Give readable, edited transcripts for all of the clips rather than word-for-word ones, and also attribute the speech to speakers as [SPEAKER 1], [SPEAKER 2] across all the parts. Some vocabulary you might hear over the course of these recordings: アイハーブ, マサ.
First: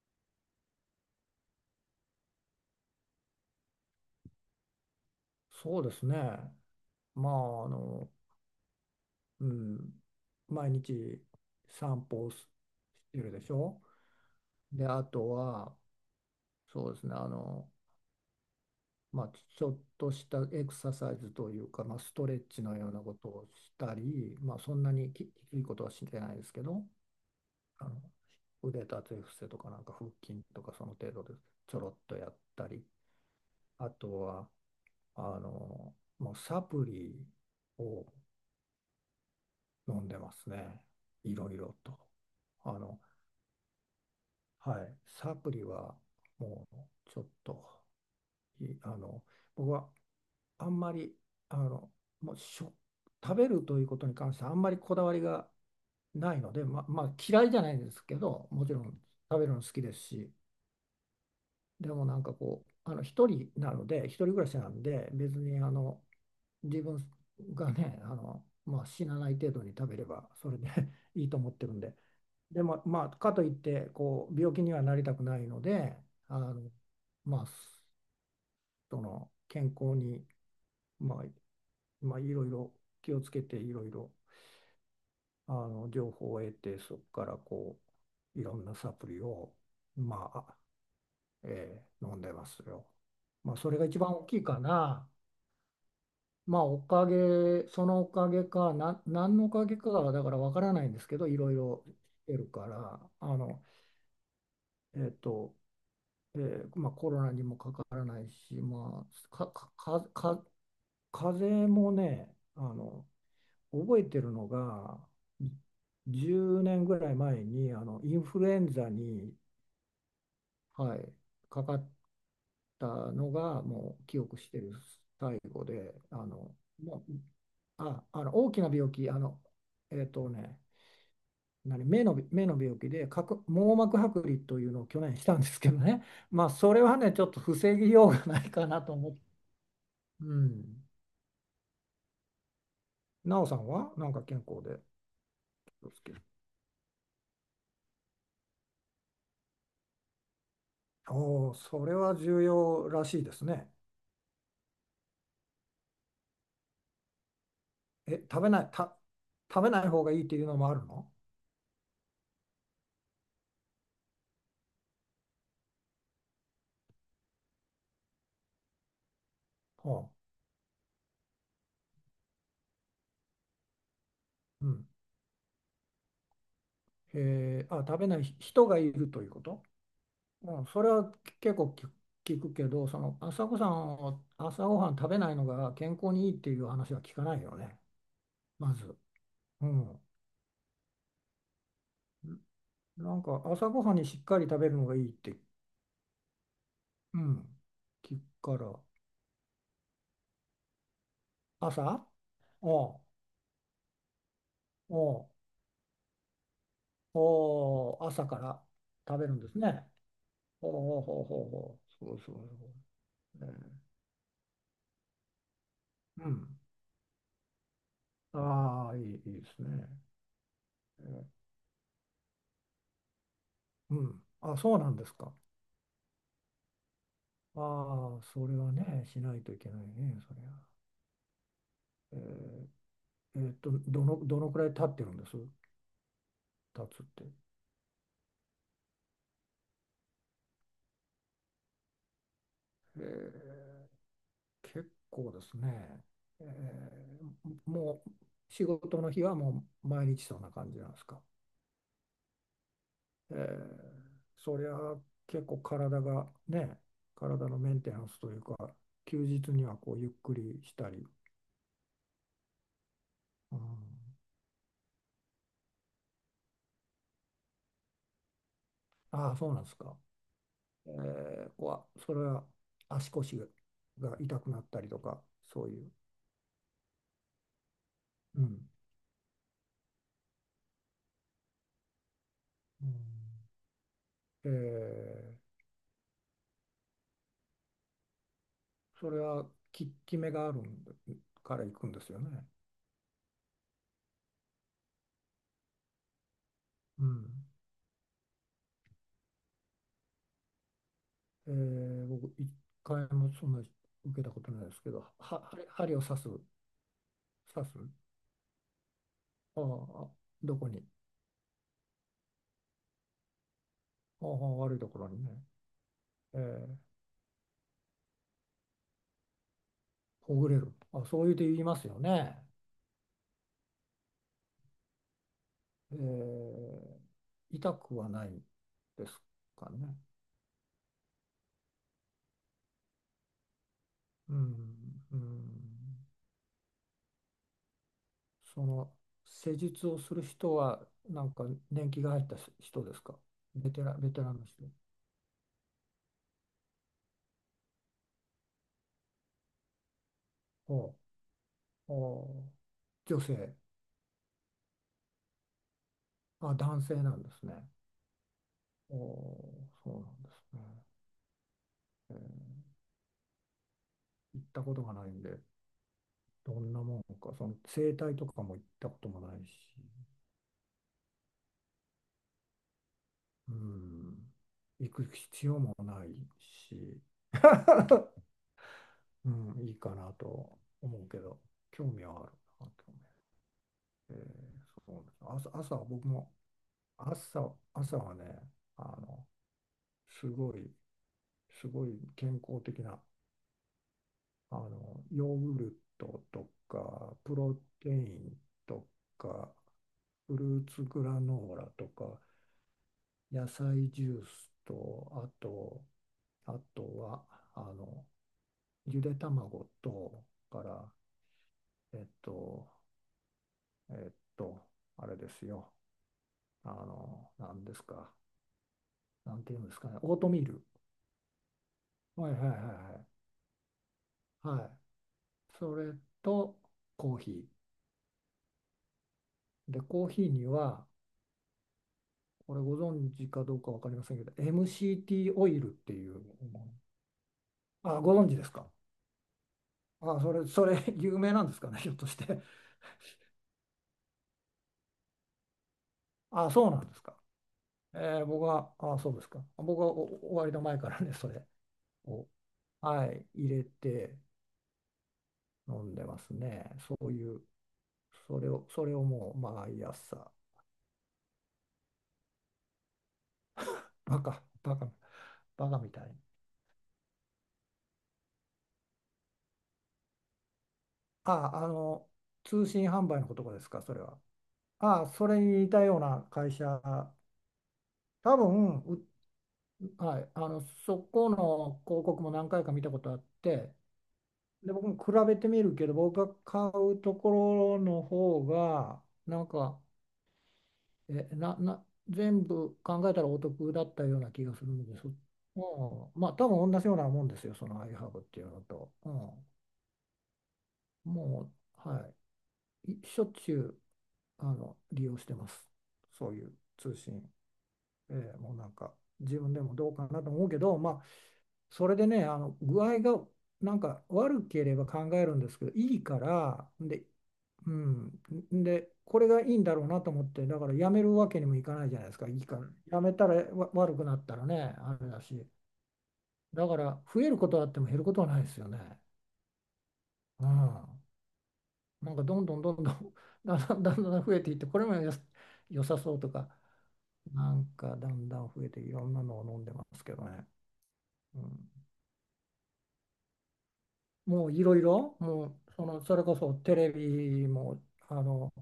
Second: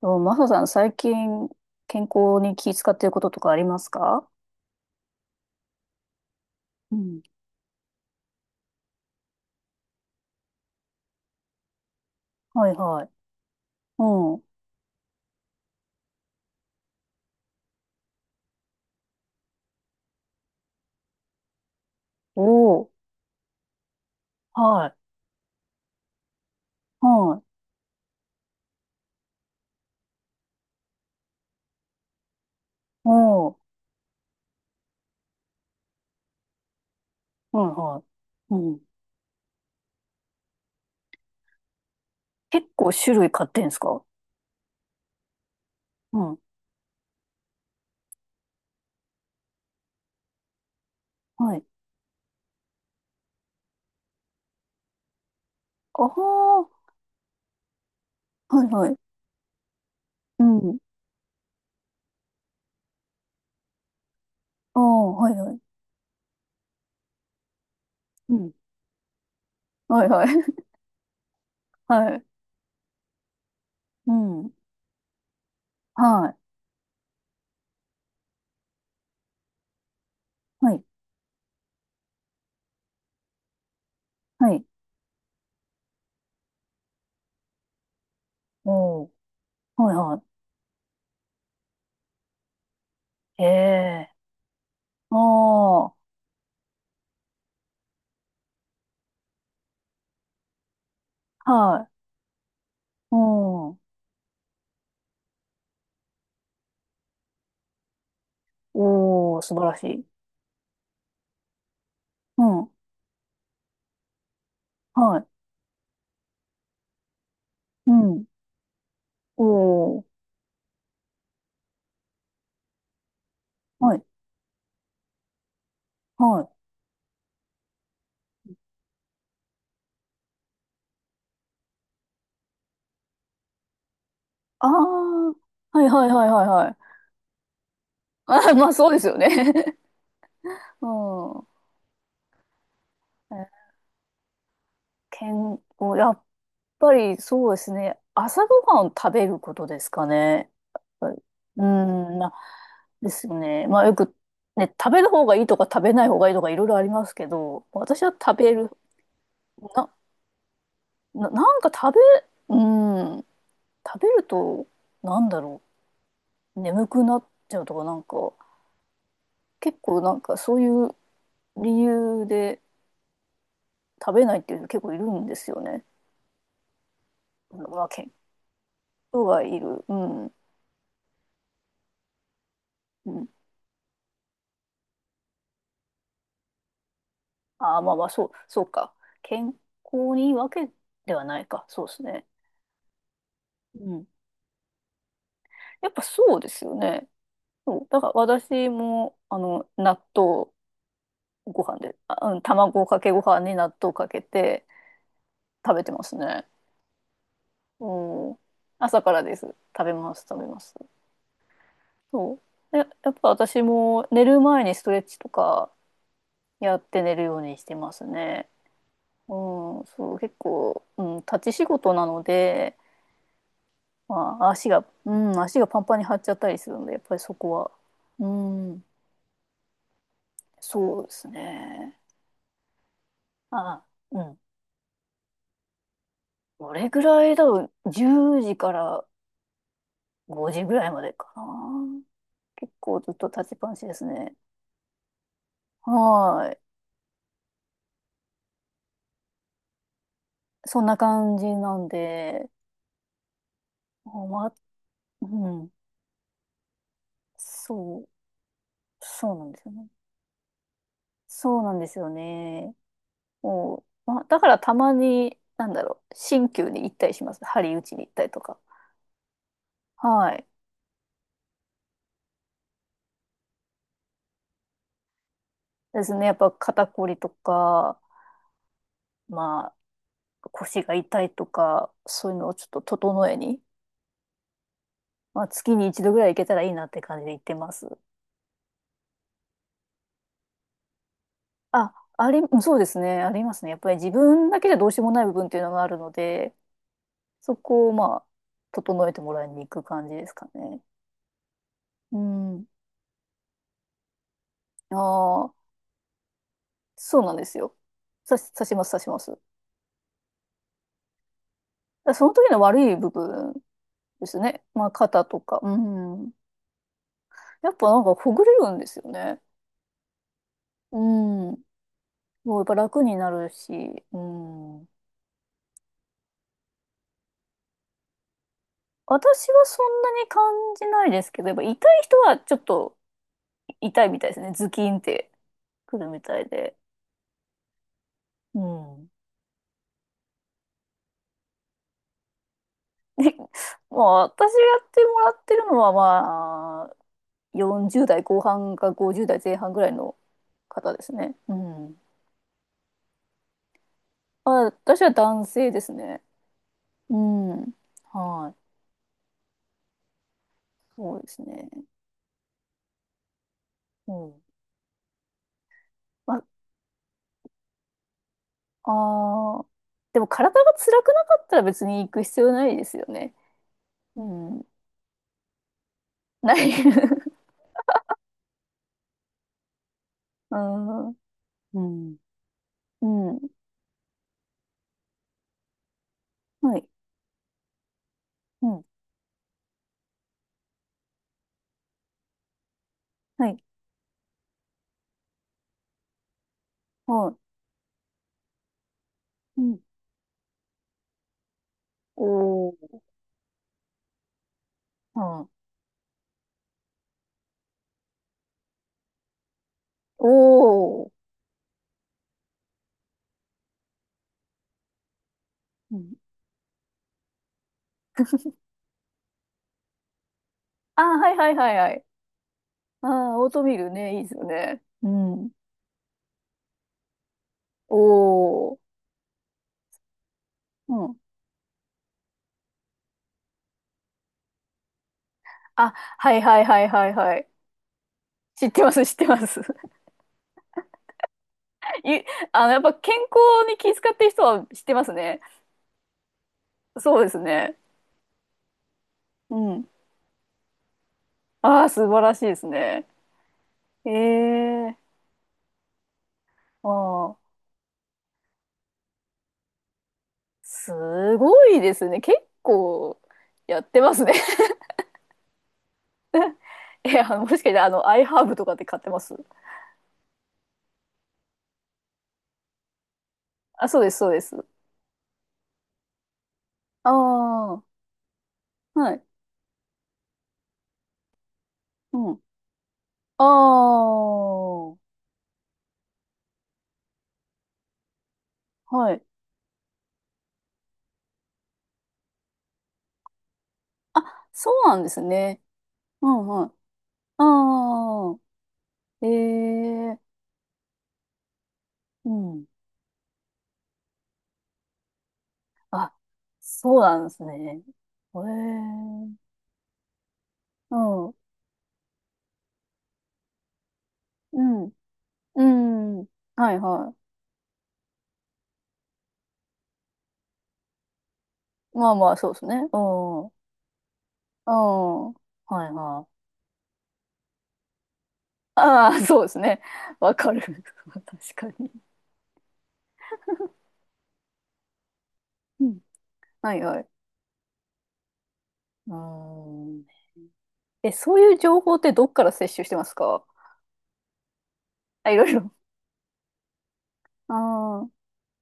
[SPEAKER 1] と、マサさん、最近、健康に気遣っていることとかありますか？
[SPEAKER 2] そうですね。
[SPEAKER 1] うん、
[SPEAKER 2] まあ、あの、うん、毎日散歩をし
[SPEAKER 1] はいはい。
[SPEAKER 2] てるでしょ。
[SPEAKER 1] うん。
[SPEAKER 2] で、あとは、そうですね、あの、まあ、ちょっとしたエクササイズというか、まあ、ストレッチの
[SPEAKER 1] お
[SPEAKER 2] ような
[SPEAKER 1] ー。
[SPEAKER 2] ことをしたり、まあ、そん
[SPEAKER 1] は
[SPEAKER 2] な
[SPEAKER 1] い。
[SPEAKER 2] にきついことはしてないですけど、
[SPEAKER 1] はい。
[SPEAKER 2] あの、腕立て伏せとか、なんか腹筋とか、その程度でちょろっとやったり、
[SPEAKER 1] おー。
[SPEAKER 2] あとは、あの、もうサプリ
[SPEAKER 1] はいは
[SPEAKER 2] を
[SPEAKER 1] い。うん。
[SPEAKER 2] 飲んでますね。いろいろと。
[SPEAKER 1] 結
[SPEAKER 2] あ
[SPEAKER 1] 構
[SPEAKER 2] の、
[SPEAKER 1] 種類買ってんすか？
[SPEAKER 2] はい。サプリは
[SPEAKER 1] うん。
[SPEAKER 2] もうちょっと、いあの、僕はあんまり、
[SPEAKER 1] は
[SPEAKER 2] あ
[SPEAKER 1] い。
[SPEAKER 2] の、もうしょ、食べるということに関してあんまりこだわりが
[SPEAKER 1] あ
[SPEAKER 2] ないので、
[SPEAKER 1] は
[SPEAKER 2] まあ嫌いじゃないんですけど、
[SPEAKER 1] ー。は
[SPEAKER 2] もちろん
[SPEAKER 1] いはい。
[SPEAKER 2] 食べるの好きですし、
[SPEAKER 1] うん、
[SPEAKER 2] でもなんかこう、あの、一人なので、一人暮らしな
[SPEAKER 1] あー。
[SPEAKER 2] んで、
[SPEAKER 1] はい
[SPEAKER 2] 別
[SPEAKER 1] はい。
[SPEAKER 2] にあの、自分がね、あ
[SPEAKER 1] う
[SPEAKER 2] の、
[SPEAKER 1] ん。
[SPEAKER 2] まあ死なない程度に食べれ
[SPEAKER 1] はいは
[SPEAKER 2] ばそれ
[SPEAKER 1] い。
[SPEAKER 2] で いいと思ってるん で、
[SPEAKER 1] はい。
[SPEAKER 2] でも、まあ、かといって
[SPEAKER 1] う
[SPEAKER 2] こう
[SPEAKER 1] ん。
[SPEAKER 2] 病気にはなりたくないので、
[SPEAKER 1] はい。
[SPEAKER 2] あのまあ、その健康に、
[SPEAKER 1] はい。
[SPEAKER 2] まあいろいろ気をつけていろいろ
[SPEAKER 1] はい。
[SPEAKER 2] あの情報を得て、そこからこういろんなサ
[SPEAKER 1] お
[SPEAKER 2] プ
[SPEAKER 1] ー。
[SPEAKER 2] リを、
[SPEAKER 1] はいは
[SPEAKER 2] まあ飲んでますよ。
[SPEAKER 1] い。え
[SPEAKER 2] まあ、それが一
[SPEAKER 1] え
[SPEAKER 2] 番大きいかな。
[SPEAKER 1] ー。あー。
[SPEAKER 2] まあおかげ、そのおかげかな、何のおかげかはだからわからないんですけど、いろいろ
[SPEAKER 1] はい。
[SPEAKER 2] してるから、
[SPEAKER 1] うん。
[SPEAKER 2] えっとコロナにもかからないし、まあ、
[SPEAKER 1] おー。
[SPEAKER 2] か、
[SPEAKER 1] 素晴
[SPEAKER 2] か、
[SPEAKER 1] らし
[SPEAKER 2] か、
[SPEAKER 1] い。
[SPEAKER 2] か風邪もね、
[SPEAKER 1] う
[SPEAKER 2] あ
[SPEAKER 1] ん。
[SPEAKER 2] の、覚えてるのが、
[SPEAKER 1] はい。
[SPEAKER 2] 10年ぐらい前に、あ
[SPEAKER 1] う
[SPEAKER 2] の、イン
[SPEAKER 1] ん。
[SPEAKER 2] フルエンザに、
[SPEAKER 1] おー、
[SPEAKER 2] はい、かかったのが、
[SPEAKER 1] は
[SPEAKER 2] も
[SPEAKER 1] い、
[SPEAKER 2] う記憶してる最後で、あ
[SPEAKER 1] はい。
[SPEAKER 2] の、もう、大きな病気、えっとね、目の、目の病気で角網膜剥離と
[SPEAKER 1] あ
[SPEAKER 2] い
[SPEAKER 1] あ、
[SPEAKER 2] うのを去年したんですけど
[SPEAKER 1] はい
[SPEAKER 2] ね、
[SPEAKER 1] はいはい は
[SPEAKER 2] ま
[SPEAKER 1] い
[SPEAKER 2] あ、
[SPEAKER 1] は
[SPEAKER 2] そ
[SPEAKER 1] い。
[SPEAKER 2] れは ね、ちょっと防ぎようがない
[SPEAKER 1] あ
[SPEAKER 2] か
[SPEAKER 1] まあ
[SPEAKER 2] な
[SPEAKER 1] そう
[SPEAKER 2] と
[SPEAKER 1] です
[SPEAKER 2] 思っ
[SPEAKER 1] よね。
[SPEAKER 2] て、うん、
[SPEAKER 1] うん。
[SPEAKER 2] な
[SPEAKER 1] え
[SPEAKER 2] おさんはなんか健康で、
[SPEAKER 1] 健康、や
[SPEAKER 2] お
[SPEAKER 1] っぱりそうですね。朝ごはんを食べることですかね。やっぱり
[SPEAKER 2] おお、
[SPEAKER 1] う
[SPEAKER 2] それは
[SPEAKER 1] ん、な
[SPEAKER 2] 重要ら
[SPEAKER 1] で
[SPEAKER 2] しい
[SPEAKER 1] す
[SPEAKER 2] で
[SPEAKER 1] よ
[SPEAKER 2] す
[SPEAKER 1] ね。
[SPEAKER 2] ね。
[SPEAKER 1] まあよく、ね、食べる方がいいとか食べない方がいいとかいろいろありますけど、私は
[SPEAKER 2] え、
[SPEAKER 1] 食べる、
[SPEAKER 2] 食べない
[SPEAKER 1] な、
[SPEAKER 2] 方がいいっていうのもあるの、
[SPEAKER 1] なんか食べ、うん、食べると、なんだろう、眠くなっちゃうとかなんか、結構
[SPEAKER 2] は
[SPEAKER 1] なんかそういう理由で、食べないっていう人
[SPEAKER 2] う
[SPEAKER 1] 結
[SPEAKER 2] ん。
[SPEAKER 1] 構いるんですよね。
[SPEAKER 2] えー、
[SPEAKER 1] ま
[SPEAKER 2] あ、
[SPEAKER 1] あ、
[SPEAKER 2] 食べ
[SPEAKER 1] 健
[SPEAKER 2] ない人がいると
[SPEAKER 1] 康
[SPEAKER 2] いうこ
[SPEAKER 1] がい
[SPEAKER 2] と、
[SPEAKER 1] る。うん。
[SPEAKER 2] うん、それは結構聞くけど、そ
[SPEAKER 1] う
[SPEAKER 2] の
[SPEAKER 1] ん、
[SPEAKER 2] 朝ごはん食べないのが健康にいいっていう話は聞かないよ
[SPEAKER 1] あ
[SPEAKER 2] ね、
[SPEAKER 1] あ、まあまあ、そう、そう
[SPEAKER 2] ま
[SPEAKER 1] か。
[SPEAKER 2] ず。
[SPEAKER 1] 健
[SPEAKER 2] うん、
[SPEAKER 1] 康にいいわけではないか。そうですね。
[SPEAKER 2] なんか朝ご
[SPEAKER 1] う
[SPEAKER 2] はん
[SPEAKER 1] ん。
[SPEAKER 2] にしっかり食べるのがいいって、
[SPEAKER 1] やっぱそうですよね。
[SPEAKER 2] うん、
[SPEAKER 1] そう。だから
[SPEAKER 2] 聞くか
[SPEAKER 1] 私
[SPEAKER 2] ら。
[SPEAKER 1] も、あの、納豆ご飯で、
[SPEAKER 2] 朝
[SPEAKER 1] あ、うん、卵
[SPEAKER 2] お
[SPEAKER 1] か
[SPEAKER 2] う
[SPEAKER 1] けご飯に納豆かけて
[SPEAKER 2] おう
[SPEAKER 1] 食べてますね。
[SPEAKER 2] おう朝
[SPEAKER 1] うん。
[SPEAKER 2] から
[SPEAKER 1] 朝か
[SPEAKER 2] 食
[SPEAKER 1] ら
[SPEAKER 2] べ
[SPEAKER 1] で
[SPEAKER 2] るんで
[SPEAKER 1] す。
[SPEAKER 2] す
[SPEAKER 1] 食
[SPEAKER 2] ね。
[SPEAKER 1] べます、食べま
[SPEAKER 2] ほう
[SPEAKER 1] す。
[SPEAKER 2] ほうほうほうほう。そうそ
[SPEAKER 1] そ
[SPEAKER 2] うそ
[SPEAKER 1] う。で、やっぱ
[SPEAKER 2] う。え
[SPEAKER 1] 私
[SPEAKER 2] ー、
[SPEAKER 1] も寝る前にストレッチとか
[SPEAKER 2] うん。
[SPEAKER 1] やって寝るようにしてますね。
[SPEAKER 2] ああ、いい、
[SPEAKER 1] う
[SPEAKER 2] いいです
[SPEAKER 1] ん、
[SPEAKER 2] ね。
[SPEAKER 1] そう、結構、うん、
[SPEAKER 2] ええ、
[SPEAKER 1] 立ち仕事なので、
[SPEAKER 2] うん。
[SPEAKER 1] まあ、
[SPEAKER 2] あ、
[SPEAKER 1] 足
[SPEAKER 2] そう
[SPEAKER 1] が、
[SPEAKER 2] なんで
[SPEAKER 1] う
[SPEAKER 2] すか。
[SPEAKER 1] ん、足がパンパンに張っちゃったりするので、やっぱりそこは、
[SPEAKER 2] ああ、
[SPEAKER 1] う
[SPEAKER 2] それは
[SPEAKER 1] ん、
[SPEAKER 2] ね、しないといけないね、そりゃ。
[SPEAKER 1] そうですね。
[SPEAKER 2] え、
[SPEAKER 1] あ、うん。
[SPEAKER 2] どのくらい経ってるんです、
[SPEAKER 1] ど
[SPEAKER 2] 経
[SPEAKER 1] れぐ
[SPEAKER 2] つっ
[SPEAKER 1] ら
[SPEAKER 2] て。
[SPEAKER 1] いだろう、10時から5時ぐらいまでかな。結構ずっと立ちっぱ
[SPEAKER 2] ええ、
[SPEAKER 1] なしですね。
[SPEAKER 2] 結構ですね。
[SPEAKER 1] はい。
[SPEAKER 2] えー、もう仕事の日はもう毎日そんな感じ
[SPEAKER 1] そん
[SPEAKER 2] なん
[SPEAKER 1] な
[SPEAKER 2] ですか。
[SPEAKER 1] 感じなんで、
[SPEAKER 2] えー、
[SPEAKER 1] まあ、
[SPEAKER 2] そりゃ
[SPEAKER 1] う
[SPEAKER 2] 結構
[SPEAKER 1] ん、
[SPEAKER 2] 体がね、体のメンテ
[SPEAKER 1] そ
[SPEAKER 2] ナ
[SPEAKER 1] う、
[SPEAKER 2] ンスというか、休
[SPEAKER 1] そうなん
[SPEAKER 2] 日
[SPEAKER 1] で
[SPEAKER 2] に
[SPEAKER 1] すよ
[SPEAKER 2] は
[SPEAKER 1] ね。
[SPEAKER 2] こうゆっくりしたり、
[SPEAKER 1] そうなんですよね。
[SPEAKER 2] うん、
[SPEAKER 1] もう、まあ、だからたまに、なんだろう、鍼灸に行ったりします。針打ちに行ったりとか。
[SPEAKER 2] ああ、そうなんですか。
[SPEAKER 1] はい。
[SPEAKER 2] えー、こわ、それは足腰が痛くなったりとか、そういう。
[SPEAKER 1] ですね。やっぱ肩こりとか、
[SPEAKER 2] うん。
[SPEAKER 1] まあ、腰が痛いとか、そういうのをちょっと
[SPEAKER 2] う
[SPEAKER 1] 整え
[SPEAKER 2] ん、
[SPEAKER 1] に、
[SPEAKER 2] えー、
[SPEAKER 1] まあ、月に一度ぐらい行けたらいいなって感じで行ってます。
[SPEAKER 2] それは効き目があるんでから行くん
[SPEAKER 1] あ、
[SPEAKER 2] ですよ
[SPEAKER 1] あり、
[SPEAKER 2] ね。
[SPEAKER 1] そうですね。ありますね。やっぱり自分だけじゃどうしようもない部分っていうのがあるので、
[SPEAKER 2] うん。
[SPEAKER 1] そこをまあ、整えてもらいに行く感じですかね。
[SPEAKER 2] えー、
[SPEAKER 1] う
[SPEAKER 2] 僕、一
[SPEAKER 1] ん。
[SPEAKER 2] 回もそんな受けたことないですけ
[SPEAKER 1] あ
[SPEAKER 2] ど、は、
[SPEAKER 1] あ、
[SPEAKER 2] 針を刺す、
[SPEAKER 1] そうなんです
[SPEAKER 2] 刺
[SPEAKER 1] よ。
[SPEAKER 2] す、
[SPEAKER 1] 刺します、刺します。
[SPEAKER 2] ああ、どこに、
[SPEAKER 1] らその時の悪い部分
[SPEAKER 2] あ
[SPEAKER 1] で
[SPEAKER 2] あ、
[SPEAKER 1] すね。
[SPEAKER 2] 悪い
[SPEAKER 1] ま
[SPEAKER 2] と
[SPEAKER 1] あ、
[SPEAKER 2] ころに
[SPEAKER 1] 肩
[SPEAKER 2] ね、
[SPEAKER 1] とか。うん。
[SPEAKER 2] えー、
[SPEAKER 1] やっぱなんかほぐれるんですよね。
[SPEAKER 2] ほぐれる、
[SPEAKER 1] う
[SPEAKER 2] あ、そういうて
[SPEAKER 1] ん。
[SPEAKER 2] 言いますよね。
[SPEAKER 1] もうやっぱ楽になるし。うん。
[SPEAKER 2] えー、痛くはないです
[SPEAKER 1] 私は
[SPEAKER 2] か
[SPEAKER 1] そ
[SPEAKER 2] ね。
[SPEAKER 1] んなに感じないですけど、やっぱ痛い人はちょっと痛いみたいで
[SPEAKER 2] う
[SPEAKER 1] すね。
[SPEAKER 2] ん、
[SPEAKER 1] ズキンっ
[SPEAKER 2] う
[SPEAKER 1] てく
[SPEAKER 2] ん、
[SPEAKER 1] るみたいで。う
[SPEAKER 2] その
[SPEAKER 1] ん。
[SPEAKER 2] 施術をする人は、なんか年季が入った人ですか。
[SPEAKER 1] で、
[SPEAKER 2] ベテラ
[SPEAKER 1] ま
[SPEAKER 2] ン、
[SPEAKER 1] あ
[SPEAKER 2] ベテランの
[SPEAKER 1] 私が
[SPEAKER 2] 人。
[SPEAKER 1] やってもらってるのはまあ、40代後半か50代前半ぐらいの方
[SPEAKER 2] ほう、
[SPEAKER 1] ですね。うん。
[SPEAKER 2] ほう、女性、
[SPEAKER 1] まあ、私は男性ですね。
[SPEAKER 2] あ、男性な
[SPEAKER 1] う
[SPEAKER 2] んですね。
[SPEAKER 1] ん。はい。
[SPEAKER 2] おお、そうなんですね。
[SPEAKER 1] そうですね。
[SPEAKER 2] えー、
[SPEAKER 1] う
[SPEAKER 2] 行
[SPEAKER 1] ん。
[SPEAKER 2] ったことがないんで、
[SPEAKER 1] ま、
[SPEAKER 2] どんなもんか、その整体とかも行ったこともないし、
[SPEAKER 1] ああ、でも体が辛くなかったら別に行く必要ないですよね。
[SPEAKER 2] うん、
[SPEAKER 1] うん。
[SPEAKER 2] 行く必要もない
[SPEAKER 1] ない。
[SPEAKER 2] し、うん、いいかな
[SPEAKER 1] う
[SPEAKER 2] と思
[SPEAKER 1] ん。
[SPEAKER 2] うけど、
[SPEAKER 1] う
[SPEAKER 2] 興味は
[SPEAKER 1] ん。
[SPEAKER 2] あるな。興味、
[SPEAKER 1] うん。
[SPEAKER 2] えー、そうなんです。朝は僕も
[SPEAKER 1] はい。
[SPEAKER 2] 朝はね、
[SPEAKER 1] う
[SPEAKER 2] あ
[SPEAKER 1] ん。
[SPEAKER 2] の、すごい、すごい健康的な、
[SPEAKER 1] はい。
[SPEAKER 2] あの、ヨーグルトとか、
[SPEAKER 1] は
[SPEAKER 2] プ
[SPEAKER 1] い。
[SPEAKER 2] ロテインとか、
[SPEAKER 1] うん。
[SPEAKER 2] フルーツグラノーラとか、
[SPEAKER 1] おー。
[SPEAKER 2] 野菜ジュースと、
[SPEAKER 1] あ
[SPEAKER 2] あ
[SPEAKER 1] あ。
[SPEAKER 2] と、あとは、あの、ゆで卵と、
[SPEAKER 1] お
[SPEAKER 2] から、
[SPEAKER 1] お。
[SPEAKER 2] えっと、えっと、あれですよ。
[SPEAKER 1] うん。
[SPEAKER 2] あの、なんですか。なんていうんですかね。オートミール。
[SPEAKER 1] ああ、はいはいはいはい。
[SPEAKER 2] はいはいは
[SPEAKER 1] あ
[SPEAKER 2] い
[SPEAKER 1] あ、オートミールね、いいですよ
[SPEAKER 2] はい。はい。
[SPEAKER 1] ね。うん。
[SPEAKER 2] それと、コーヒ
[SPEAKER 1] おお。
[SPEAKER 2] ー。で、コーヒーには、
[SPEAKER 1] うん。
[SPEAKER 2] これご存知かどうかわかりませんけど、MCT オイルっ
[SPEAKER 1] あ、
[SPEAKER 2] ていう、
[SPEAKER 1] はいはいはいはいはい。
[SPEAKER 2] あ、ご存知です
[SPEAKER 1] 知
[SPEAKER 2] か、
[SPEAKER 1] ってます、知ってます。
[SPEAKER 2] あ、それ、それ、有名なんですかね、ひょっとし
[SPEAKER 1] い、
[SPEAKER 2] て。
[SPEAKER 1] あの、やっぱ健康に気遣ってる人は知ってますね。
[SPEAKER 2] あ、そうなんですか。
[SPEAKER 1] そうですね。
[SPEAKER 2] えー、僕は、あ、そうですか。
[SPEAKER 1] う
[SPEAKER 2] 僕
[SPEAKER 1] ん。
[SPEAKER 2] はお終わりの前からね、それ
[SPEAKER 1] ああ、素晴
[SPEAKER 2] を、
[SPEAKER 1] らしいです
[SPEAKER 2] は
[SPEAKER 1] ね。
[SPEAKER 2] い、入れ
[SPEAKER 1] え
[SPEAKER 2] て
[SPEAKER 1] え
[SPEAKER 2] 飲んでますね。そうい
[SPEAKER 1] あ
[SPEAKER 2] う、
[SPEAKER 1] あ、
[SPEAKER 2] それをもう毎朝、
[SPEAKER 1] すごいですね。結構やってま
[SPEAKER 2] バ
[SPEAKER 1] すね。
[SPEAKER 2] カ、バカ、バカみたいに。
[SPEAKER 1] え、あの、もしかして、あの、アイハーブとかって買ってます？
[SPEAKER 2] あ、あの、通信販売のことですか、
[SPEAKER 1] あ、
[SPEAKER 2] そ
[SPEAKER 1] そ
[SPEAKER 2] れ
[SPEAKER 1] うです、
[SPEAKER 2] は。
[SPEAKER 1] そうです。
[SPEAKER 2] あ、それに似たような会
[SPEAKER 1] あ
[SPEAKER 2] 社、
[SPEAKER 1] あ、
[SPEAKER 2] 多分、う、
[SPEAKER 1] はい。
[SPEAKER 2] はい、あの、そこの広告
[SPEAKER 1] う
[SPEAKER 2] も
[SPEAKER 1] ん。
[SPEAKER 2] 何回か見たことあっ
[SPEAKER 1] あ
[SPEAKER 2] て、で、僕
[SPEAKER 1] あ、は
[SPEAKER 2] も比べてみるけど、僕が買うところの方が、
[SPEAKER 1] い。
[SPEAKER 2] なんか、え、な、な、全部考えたらお得だったような気
[SPEAKER 1] あ、
[SPEAKER 2] がす
[SPEAKER 1] そ
[SPEAKER 2] るん
[SPEAKER 1] うな
[SPEAKER 2] で
[SPEAKER 1] ん
[SPEAKER 2] す。
[SPEAKER 1] で
[SPEAKER 2] うん、
[SPEAKER 1] すね。う
[SPEAKER 2] まあ、
[SPEAKER 1] ん、
[SPEAKER 2] 多
[SPEAKER 1] は
[SPEAKER 2] 分
[SPEAKER 1] い。
[SPEAKER 2] 同じようなもんですよ、そのアイハブっ
[SPEAKER 1] あ
[SPEAKER 2] ていうのと。う
[SPEAKER 1] あ、え
[SPEAKER 2] ん、
[SPEAKER 1] え
[SPEAKER 2] もう、は
[SPEAKER 1] うん。
[SPEAKER 2] い。しょっちゅう、あの、利用してます。
[SPEAKER 1] あ、
[SPEAKER 2] そういう通
[SPEAKER 1] そうなん
[SPEAKER 2] 信。
[SPEAKER 1] ですね。
[SPEAKER 2] え
[SPEAKER 1] え
[SPEAKER 2] ー、もうなんか自
[SPEAKER 1] え
[SPEAKER 2] 分でもどうかなと思うけど、ま
[SPEAKER 1] う
[SPEAKER 2] あ、
[SPEAKER 1] ん、
[SPEAKER 2] それでね、あの具合がなんか悪
[SPEAKER 1] う
[SPEAKER 2] ければ
[SPEAKER 1] ん、
[SPEAKER 2] 考えるんですけど、いいか
[SPEAKER 1] うん。
[SPEAKER 2] ら、
[SPEAKER 1] はい、
[SPEAKER 2] で、
[SPEAKER 1] はい。
[SPEAKER 2] うん、で、これがいいんだろうなと思って、だからやめるわけにもいかないじゃない
[SPEAKER 1] ま
[SPEAKER 2] で
[SPEAKER 1] あ
[SPEAKER 2] すか、
[SPEAKER 1] まあ、
[SPEAKER 2] いい
[SPEAKER 1] そう
[SPEAKER 2] か
[SPEAKER 1] です
[SPEAKER 2] ら。
[SPEAKER 1] ね。う
[SPEAKER 2] やめたら、
[SPEAKER 1] ん。うん。
[SPEAKER 2] わ、悪くなったらね、あれだ
[SPEAKER 1] は
[SPEAKER 2] し、
[SPEAKER 1] いはい。
[SPEAKER 2] だから増えることはあっても減ることはないですよね。
[SPEAKER 1] ああ、そうですね。わ
[SPEAKER 2] う
[SPEAKER 1] かる。
[SPEAKER 2] ん、
[SPEAKER 1] 確かに。
[SPEAKER 2] なんかどんどんどんどん だんだんだんだん増えていって、これもよ
[SPEAKER 1] う
[SPEAKER 2] 良
[SPEAKER 1] ん。
[SPEAKER 2] さそうとか、
[SPEAKER 1] はいはい。
[SPEAKER 2] なんかだんだん増えていろ
[SPEAKER 1] う
[SPEAKER 2] ん
[SPEAKER 1] ー
[SPEAKER 2] なのを飲んでま
[SPEAKER 1] ん。
[SPEAKER 2] すけどね。
[SPEAKER 1] え、そう
[SPEAKER 2] う
[SPEAKER 1] いう
[SPEAKER 2] ん、
[SPEAKER 1] 情報ってどっから摂取してますか？
[SPEAKER 2] もういろいろ、
[SPEAKER 1] あ、い
[SPEAKER 2] も
[SPEAKER 1] ろい
[SPEAKER 2] う
[SPEAKER 1] ろ。
[SPEAKER 2] そのそれこそテレビも、
[SPEAKER 1] あ
[SPEAKER 2] あの、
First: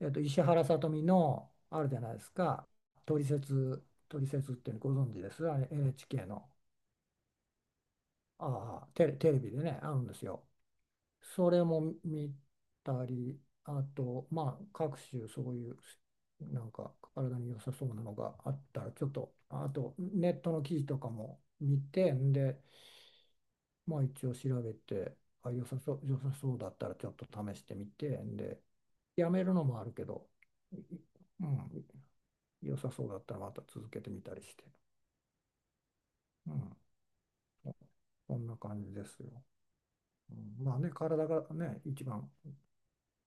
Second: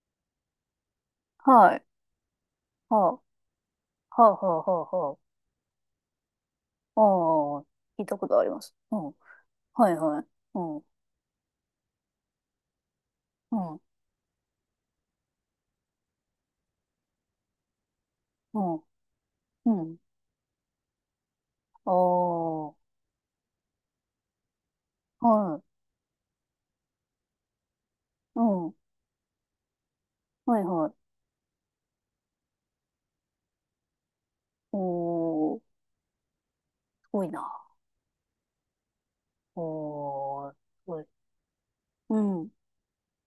[SPEAKER 2] えっと、石原さとみ
[SPEAKER 1] あ、
[SPEAKER 2] の
[SPEAKER 1] は
[SPEAKER 2] あ
[SPEAKER 1] い。
[SPEAKER 2] るじゃないですか
[SPEAKER 1] は
[SPEAKER 2] 「トリセツ」「ト
[SPEAKER 1] あ、
[SPEAKER 2] リ
[SPEAKER 1] はあ、
[SPEAKER 2] セツ」っ
[SPEAKER 1] はあ、
[SPEAKER 2] てご存
[SPEAKER 1] はあ、
[SPEAKER 2] 知です、あれ NHK の、
[SPEAKER 1] はあ。ああ、聞いたことあります。
[SPEAKER 2] ああ、
[SPEAKER 1] うん。
[SPEAKER 2] テレビでね
[SPEAKER 1] は
[SPEAKER 2] あ
[SPEAKER 1] い
[SPEAKER 2] るんで
[SPEAKER 1] は
[SPEAKER 2] す
[SPEAKER 1] い。
[SPEAKER 2] よ。
[SPEAKER 1] うん。
[SPEAKER 2] それも見たり、
[SPEAKER 1] うん。
[SPEAKER 2] あとまあ各種そういうなんか体に良さそうなのがあ
[SPEAKER 1] う
[SPEAKER 2] っ
[SPEAKER 1] ん。
[SPEAKER 2] たら、ちょっとあ
[SPEAKER 1] う
[SPEAKER 2] と
[SPEAKER 1] ん。
[SPEAKER 2] ネットの記事とかも見
[SPEAKER 1] あ
[SPEAKER 2] てんで、
[SPEAKER 1] あ、
[SPEAKER 2] まあ一応調べて、あ、
[SPEAKER 1] はい。
[SPEAKER 2] 良さそうだったらちょっと試してみて、
[SPEAKER 1] う
[SPEAKER 2] で、
[SPEAKER 1] ん。
[SPEAKER 2] やめるのもあるけど、
[SPEAKER 1] はい
[SPEAKER 2] い、
[SPEAKER 1] はい。
[SPEAKER 2] うん、良さそうだったらまた続けてみたりして、
[SPEAKER 1] おー、
[SPEAKER 2] うん、
[SPEAKER 1] すごいな。
[SPEAKER 2] そそんな感じですよ。う
[SPEAKER 1] おー、す
[SPEAKER 2] ん、まあね、
[SPEAKER 1] ごい。
[SPEAKER 2] 体がね、一
[SPEAKER 1] う
[SPEAKER 2] 番
[SPEAKER 1] ん。うん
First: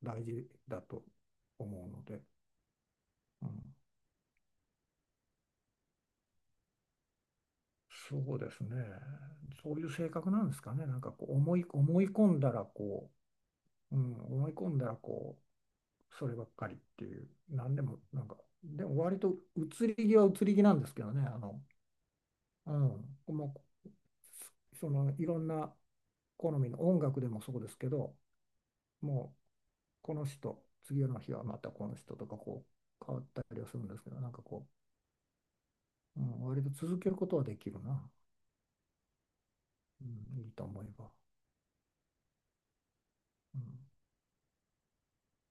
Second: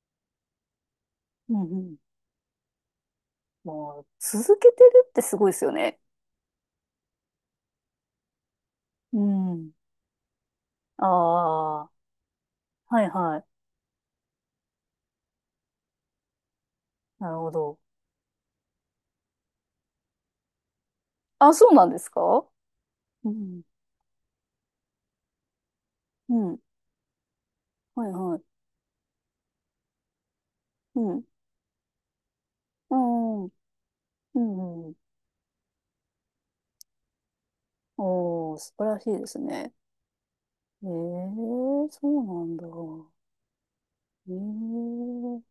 [SPEAKER 2] 大事だと
[SPEAKER 1] う
[SPEAKER 2] 思う
[SPEAKER 1] ん
[SPEAKER 2] ので、うん、
[SPEAKER 1] もう、続けてるってすごいですよね。
[SPEAKER 2] そうですね、
[SPEAKER 1] うん。
[SPEAKER 2] そういう性格なんですかね、なんか
[SPEAKER 1] あ
[SPEAKER 2] 思
[SPEAKER 1] あ、
[SPEAKER 2] い込んだら
[SPEAKER 1] はい
[SPEAKER 2] こ
[SPEAKER 1] はい。
[SPEAKER 2] う、うん、思い込んだらこそればっかりっていう、
[SPEAKER 1] なるほ
[SPEAKER 2] なん
[SPEAKER 1] ど。
[SPEAKER 2] でも、なんか、でも割と移り気は移り気なんですけどね、あ
[SPEAKER 1] あ、
[SPEAKER 2] の、
[SPEAKER 1] そうなんですか？
[SPEAKER 2] う
[SPEAKER 1] う
[SPEAKER 2] ん、も
[SPEAKER 1] ん。
[SPEAKER 2] う、そのいろんな
[SPEAKER 1] う
[SPEAKER 2] 好
[SPEAKER 1] ん。
[SPEAKER 2] みの音楽でもそうですけ
[SPEAKER 1] はい
[SPEAKER 2] ど、
[SPEAKER 1] はい。
[SPEAKER 2] もうこの人、
[SPEAKER 1] う
[SPEAKER 2] 次の
[SPEAKER 1] ん。
[SPEAKER 2] 日はまたこの人とかこ
[SPEAKER 1] う
[SPEAKER 2] う変わっ
[SPEAKER 1] ん。
[SPEAKER 2] た
[SPEAKER 1] う
[SPEAKER 2] りはするんですけど、なんかこ
[SPEAKER 1] ん。うん
[SPEAKER 2] う、うん、割と続けることはできるな、
[SPEAKER 1] おー、素晴らしいですね。
[SPEAKER 2] うん、いいと思えば。
[SPEAKER 1] ええそうなんだ。
[SPEAKER 2] うん
[SPEAKER 1] ええ